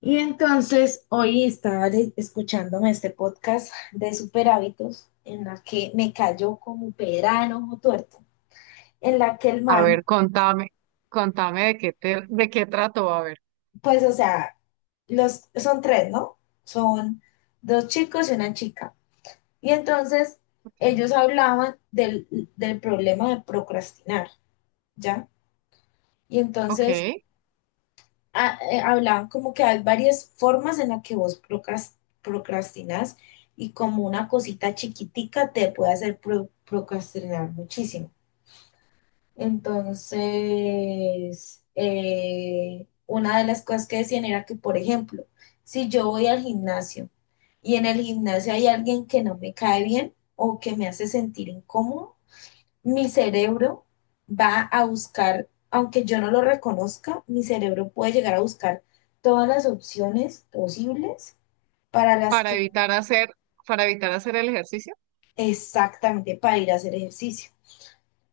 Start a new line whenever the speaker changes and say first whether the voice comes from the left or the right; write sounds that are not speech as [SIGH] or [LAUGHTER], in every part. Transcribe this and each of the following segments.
left: Y entonces hoy estaba escuchándome este podcast de super hábitos en la que me cayó como pera en ojo tuerto, en la que el
right: A
left: man,
right: ver, contame de qué trató, a ver.
left: pues o sea, los, son tres, ¿no? Son dos chicos y una chica. Y entonces
right: Okay.
left: ellos hablaban del problema de procrastinar, ¿ya? Y
right: Ok.
left: entonces hablaban como que hay varias formas en las que vos procrastinas y como una cosita chiquitica te puede hacer procrastinar muchísimo. Entonces, una de las cosas que decían era que, por ejemplo, si yo voy al gimnasio y en el gimnasio hay alguien que no me cae bien o que me hace sentir incómodo, mi cerebro va a buscar, aunque yo no lo reconozca, mi cerebro puede llegar a buscar todas las opciones posibles para las
right: Para
left: que
right: evitar hacer, para evitar hacer el ejercicio.
left: exactamente para ir a hacer ejercicio.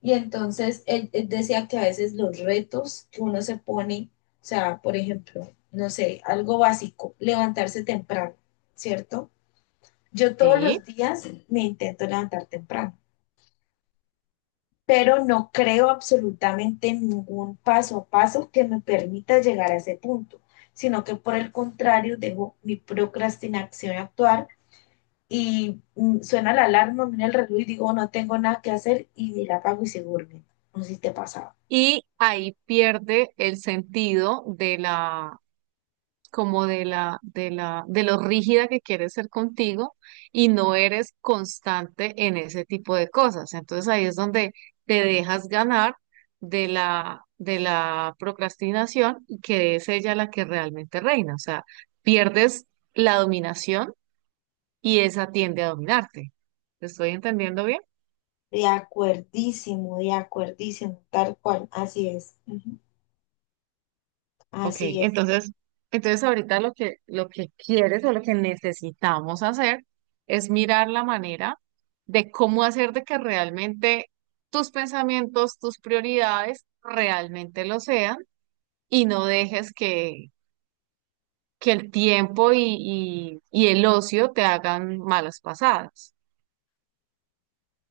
left: Y entonces él decía que a veces los retos que uno se pone, o sea, por ejemplo, no sé, algo básico, levantarse temprano, ¿cierto? Yo todos
right: Sí.
left: los días me intento levantar temprano pero no creo absolutamente en ningún paso a paso que me permita llegar a ese punto, sino que por el contrario dejo mi procrastinación actuar y suena la alarma, mira el reloj y digo no tengo nada que hacer y me la apago y se duerme. No sé si te pasaba.
right: Y ahí pierde el sentido de la, como de la, de la, de lo rígida que quieres ser contigo y no eres constante en ese tipo de cosas. Entonces ahí es donde te dejas ganar de la procrastinación y que es ella la que realmente reina. O sea, pierdes la dominación y esa tiende a dominarte. ¿Te estoy entendiendo bien?
left: De acuerdísimo, tal cual, así es, ujú,
right: Ok,
left: así es.
right: entonces ahorita lo que quieres o lo que necesitamos hacer es mirar la manera de cómo hacer de que realmente tus pensamientos, tus prioridades realmente lo sean y no dejes que el tiempo y el ocio te hagan malas pasadas.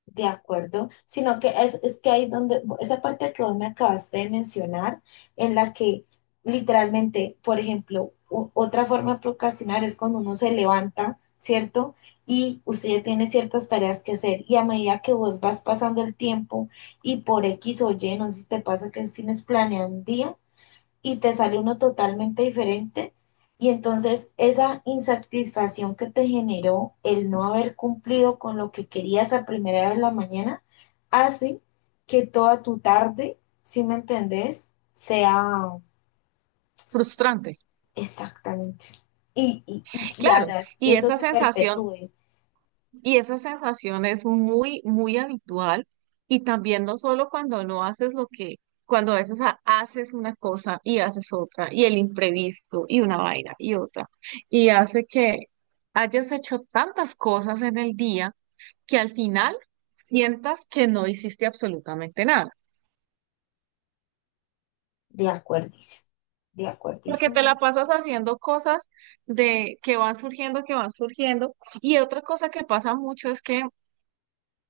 left: De acuerdo, sino que es que ahí donde, esa parte que vos me acabaste de mencionar, en la que literalmente, por ejemplo, otra forma de procrastinar es cuando uno se levanta, ¿cierto? Y usted ya tiene ciertas tareas que hacer y a medida que vos vas pasando el tiempo y por X o Y, no sé si te pasa que tienes planeado un día y te sale uno totalmente diferente. Y entonces esa insatisfacción que te generó el no haber cumplido con lo que querías a primera hora de la mañana hace que toda tu tarde, si me entendés, sea
right: Frustrante.
left: exactamente. Y
right: Claro,
left: hagas que
right: y
left: eso
right: esa
left: se
right: sensación
left: perpetúe.
right: Y esa sensación es muy, muy habitual. Y también no solo cuando no haces lo que, cuando a veces haces una cosa y haces otra, y el imprevisto, y una vaina, y otra. Y hace que hayas hecho tantas cosas en el día que al final sientas que no hiciste absolutamente nada.
left: De acuerdísimo, de
right: Porque
left: acuerdísimo,
right: te
left: de
right: la
left: acuerdísimo.
right: pasas haciendo cosas de que van surgiendo, que van surgiendo. Y otra cosa que pasa mucho es que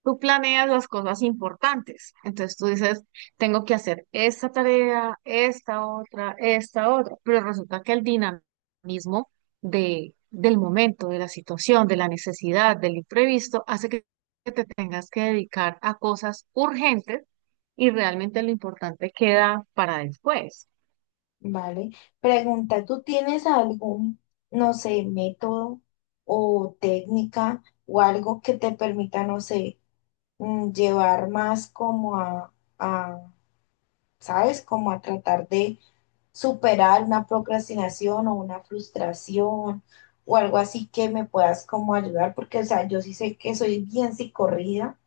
right: tú planeas las cosas importantes. Entonces tú dices, tengo que hacer esta tarea, esta otra, esta otra. Pero resulta que el dinamismo del momento, de la situación, de la necesidad, del imprevisto, hace que te tengas que dedicar a cosas urgentes y realmente lo importante queda para después.
left: Vale. Pregunta, ¿tú tienes algún, no sé, método o técnica o algo que te permita, no sé, llevar más como a, ¿sabes? Como a tratar de superar una procrastinación o una frustración o algo así que me puedas como ayudar, porque, o sea, yo sí sé que soy bien psicorrida,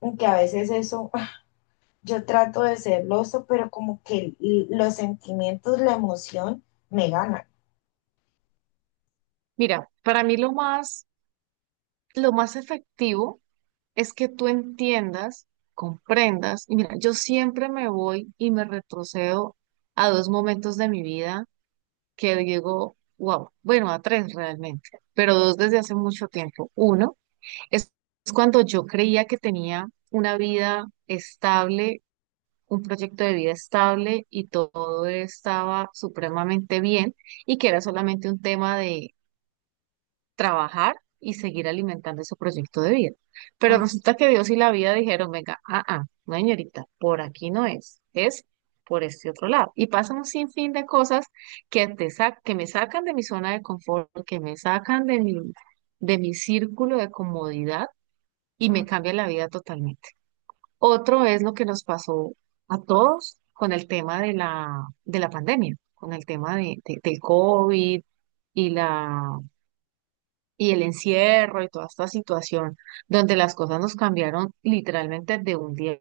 left: aunque a veces eso, [LAUGHS] yo trato de ser loso, pero como que los sentimientos, la emoción me ganan.
right: Mira, para mí lo más efectivo es que tú entiendas, comprendas. Y mira, yo siempre me voy y me retrocedo a dos momentos de mi vida que digo, wow, bueno, a tres realmente, pero dos desde hace mucho tiempo. Uno es es cuando yo creía que tenía una vida estable, un proyecto de vida estable y todo estaba supremamente bien y que era solamente un tema de trabajar y seguir alimentando ese proyecto de vida. Pero resulta que Dios y la vida dijeron, venga, no, señorita, por aquí no es, es por este otro lado. Y pasan un sinfín de cosas que, que me sacan de mi zona de confort, que me sacan de mi círculo de comodidad y me cambian la vida totalmente. Otro es lo que nos pasó a todos con el tema de la pandemia, con el tema del COVID y la y el encierro y toda esta situación donde las cosas nos cambiaron literalmente de un día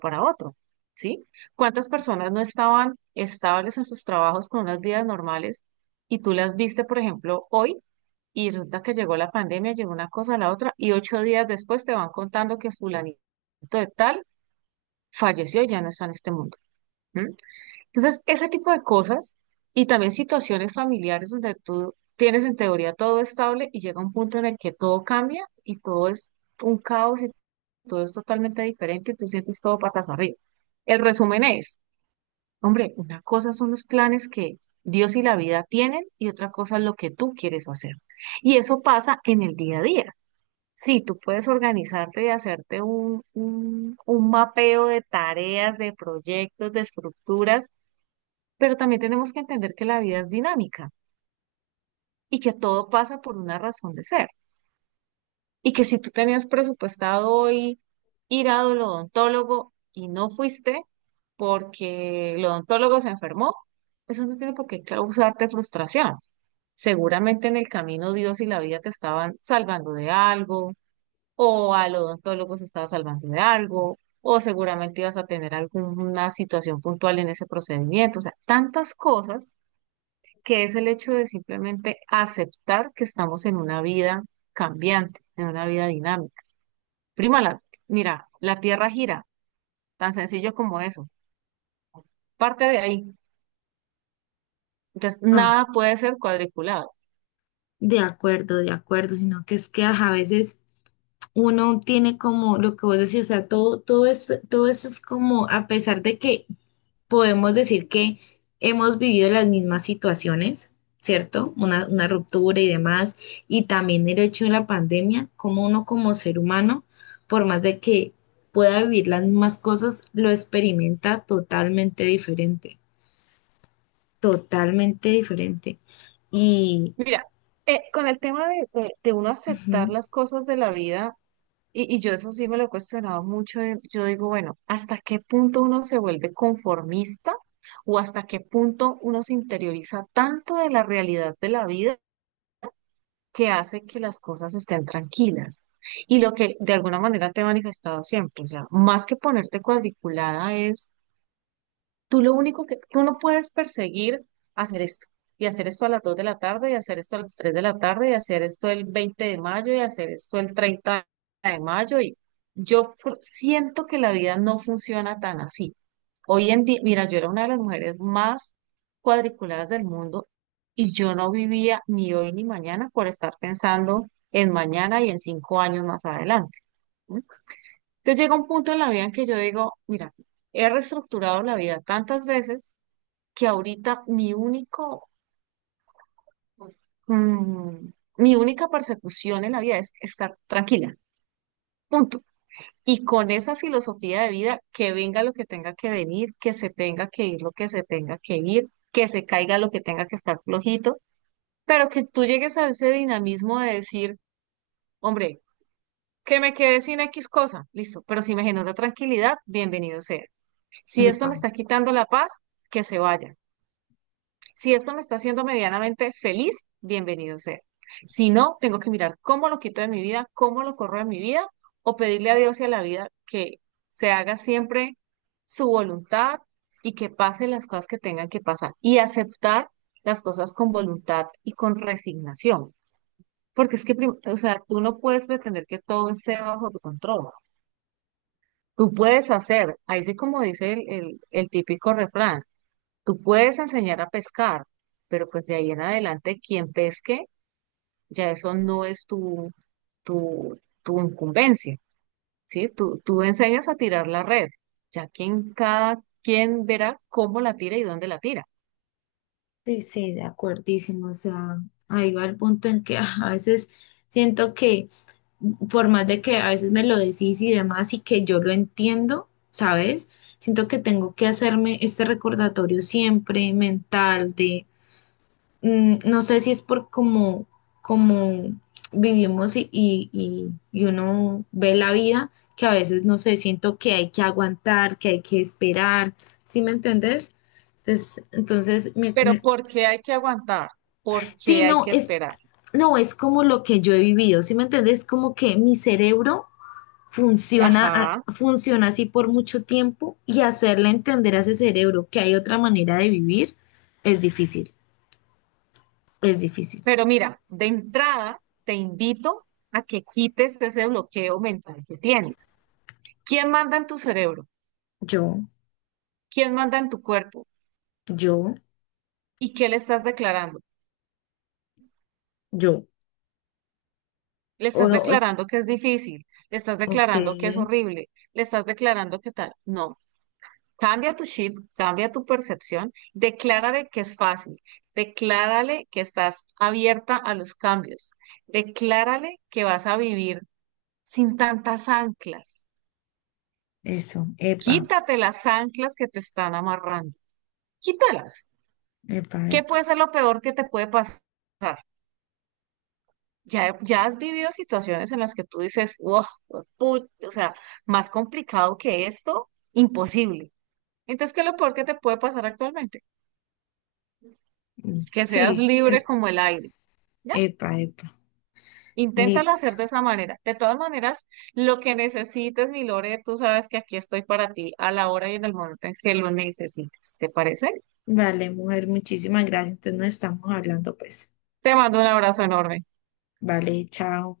right: para otro, ¿sí? ¿Cuántas personas no estaban estables en sus trabajos con unas vidas normales y tú las viste, por ejemplo, hoy y resulta que llegó la pandemia, llegó una cosa a la otra y 8 días después te van contando que fulanito de tal falleció y ya no está en este mundo? ¿M? Entonces, ese tipo de cosas y también situaciones familiares donde tú tienes en teoría todo estable y llega un punto en el que todo cambia y todo es un caos y todo es totalmente diferente y tú sientes todo patas arriba. El resumen es, hombre, una cosa son los planes que Dios y la vida tienen y otra cosa es lo que tú quieres hacer. Y eso pasa en el día a día. Sí, tú puedes organizarte y hacerte un un mapeo de tareas, de proyectos, de estructuras, pero también tenemos que entender que la vida es dinámica y que todo pasa por una razón de ser. Y que si tú tenías presupuestado hoy ir al odontólogo y no fuiste porque el odontólogo se enfermó, eso no tiene por qué causarte frustración. Seguramente en el camino Dios y la vida te estaban salvando de algo, o al odontólogo se estaba salvando de algo, o seguramente ibas a tener alguna situación puntual en ese procedimiento. O sea, tantas cosas que es el hecho de simplemente aceptar que estamos en una vida cambiante, en una vida dinámica. Prima, mira, la Tierra gira, tan sencillo como eso. Parte de ahí. Entonces,
left: Ah,
right: nada puede ser cuadriculado.
left: de acuerdo, sino que es que ajá, a veces uno tiene como lo que vos decís, o sea, todo eso todo eso es como, a pesar de que podemos decir que hemos vivido las mismas situaciones, ¿cierto? Una ruptura y demás, y también el hecho de la pandemia, como uno como ser humano, por más de que pueda vivir las mismas cosas, lo experimenta totalmente diferente, totalmente diferente. Y,
right: Mira, con el tema de uno aceptar
left: ujú,
right: las cosas de la vida, y yo eso sí me lo he cuestionado mucho, yo digo, bueno, ¿hasta qué punto uno se vuelve conformista? ¿O hasta qué punto uno se interioriza tanto de la realidad de la vida, que hace que las cosas estén tranquilas? Y lo que de alguna manera te he manifestado siempre, o sea, más que ponerte cuadriculada es: tú lo único que, tú no puedes perseguir hacer esto, y hacer esto a las 2 de la tarde, y hacer esto a las 3 de la tarde, y hacer esto el 20 de mayo, y hacer esto el 30 de mayo. Y yo siento que la vida no funciona tan así. Hoy en día, mira, yo era una de las mujeres más cuadriculadas del mundo y yo no vivía ni hoy ni mañana por estar pensando en mañana y en 5 años más adelante. ¿No? Entonces llega un punto en la vida en que yo digo, mira, he reestructurado la vida tantas veces que ahorita mm, mi única persecución en la vida es estar tranquila, punto. Y con esa filosofía de vida, que venga lo que tenga que venir, que se tenga que ir lo que se tenga que ir, que se caiga lo que tenga que estar flojito, pero que tú llegues a ese dinamismo de decir, hombre, que me quede sin X cosa, listo, pero si me genera tranquilidad, bienvenido sea. Si esto
left: epa.
right: me está quitando la paz, que se vaya. Si esto me está haciendo medianamente feliz, bienvenido sea. Si no, tengo que mirar cómo lo quito de mi vida, cómo lo corro de mi vida, o pedirle a Dios y a la vida que se haga siempre su voluntad y que pasen las cosas que tengan que pasar y aceptar las cosas con voluntad y con resignación. Porque es que, o sea, tú no puedes pretender que todo esté bajo tu control. Tú puedes hacer, ahí sí como dice el el típico refrán, tú puedes enseñar a pescar, pero pues de ahí en adelante quien pesque, ya eso no es tu, tu incumbencia, ¿sí? Tú enseñas a tirar la red, ya quien cada quien verá cómo la tira y dónde la tira.
left: Sí, sí, de acuerdísimo. O sea, ahí va el punto en que [LAUGHS] ah, a veces siento que, por más de que a veces me lo decís y demás, y que yo lo entiendo, ¿sabes? Siento que tengo que hacerme este recordatorio siempre mental de, no sé si es por cómo vivimos y uno ve la vida, que a veces, no sé, siento que hay que aguantar, que hay que esperar, ¿sí me entendés? Entonces, entonces
right: Pero ¿por qué hay que aguantar? ¿Por
left: sí,
right: qué hay que
left: es,
right: esperar?
left: no, es como lo que yo he vivido, ¿sí me entiendes? Como que mi cerebro funciona,
right: Ajá.
left: funciona así por mucho tiempo y hacerle entender a ese cerebro que hay otra manera de vivir es difícil, es difícil.
right: Pero mira, de entrada te invito a que quites ese bloqueo mental que tienes. ¿Quién manda en tu cerebro?
left: Yo,
right: ¿Quién manda en tu cuerpo?
left: yo,
right: ¿Y qué le estás declarando?
left: yo.
right: Le
left: O
right: estás
left: no,
right: declarando que es difícil, le estás
left: ok,
right: declarando que es horrible, le estás declarando que tal. No, cambia tu chip, cambia tu percepción, declárale que es fácil, declárale que estás abierta a los cambios, declárale que vas a vivir sin tantas anclas.
left: eso, epa,
right: Quítate las anclas que te están amarrando, quítalas.
left: epa,
right: ¿Qué
left: epa.
right: puede ser lo peor que te puede pasar? Ya, ya has vivido situaciones en las que tú dices, wow, o sea, más complicado que esto, imposible. Entonces, ¿qué es lo peor que te puede pasar actualmente? Que seas
left: Sí,
right: libre
left: es
right: como el aire, ¿ya?
left: epa, epa.
right: Inténtalo
left: Listo.
right: hacer de esa manera. De todas maneras, lo que necesites, mi Lore, tú sabes que aquí estoy para ti a la hora y en el momento en que lo necesites. ¿Te parece?
left: Vale, mujer, muchísimas gracias. Entonces nos estamos hablando, pues.
right: Te mando un abrazo enorme.
left: Vale, chao.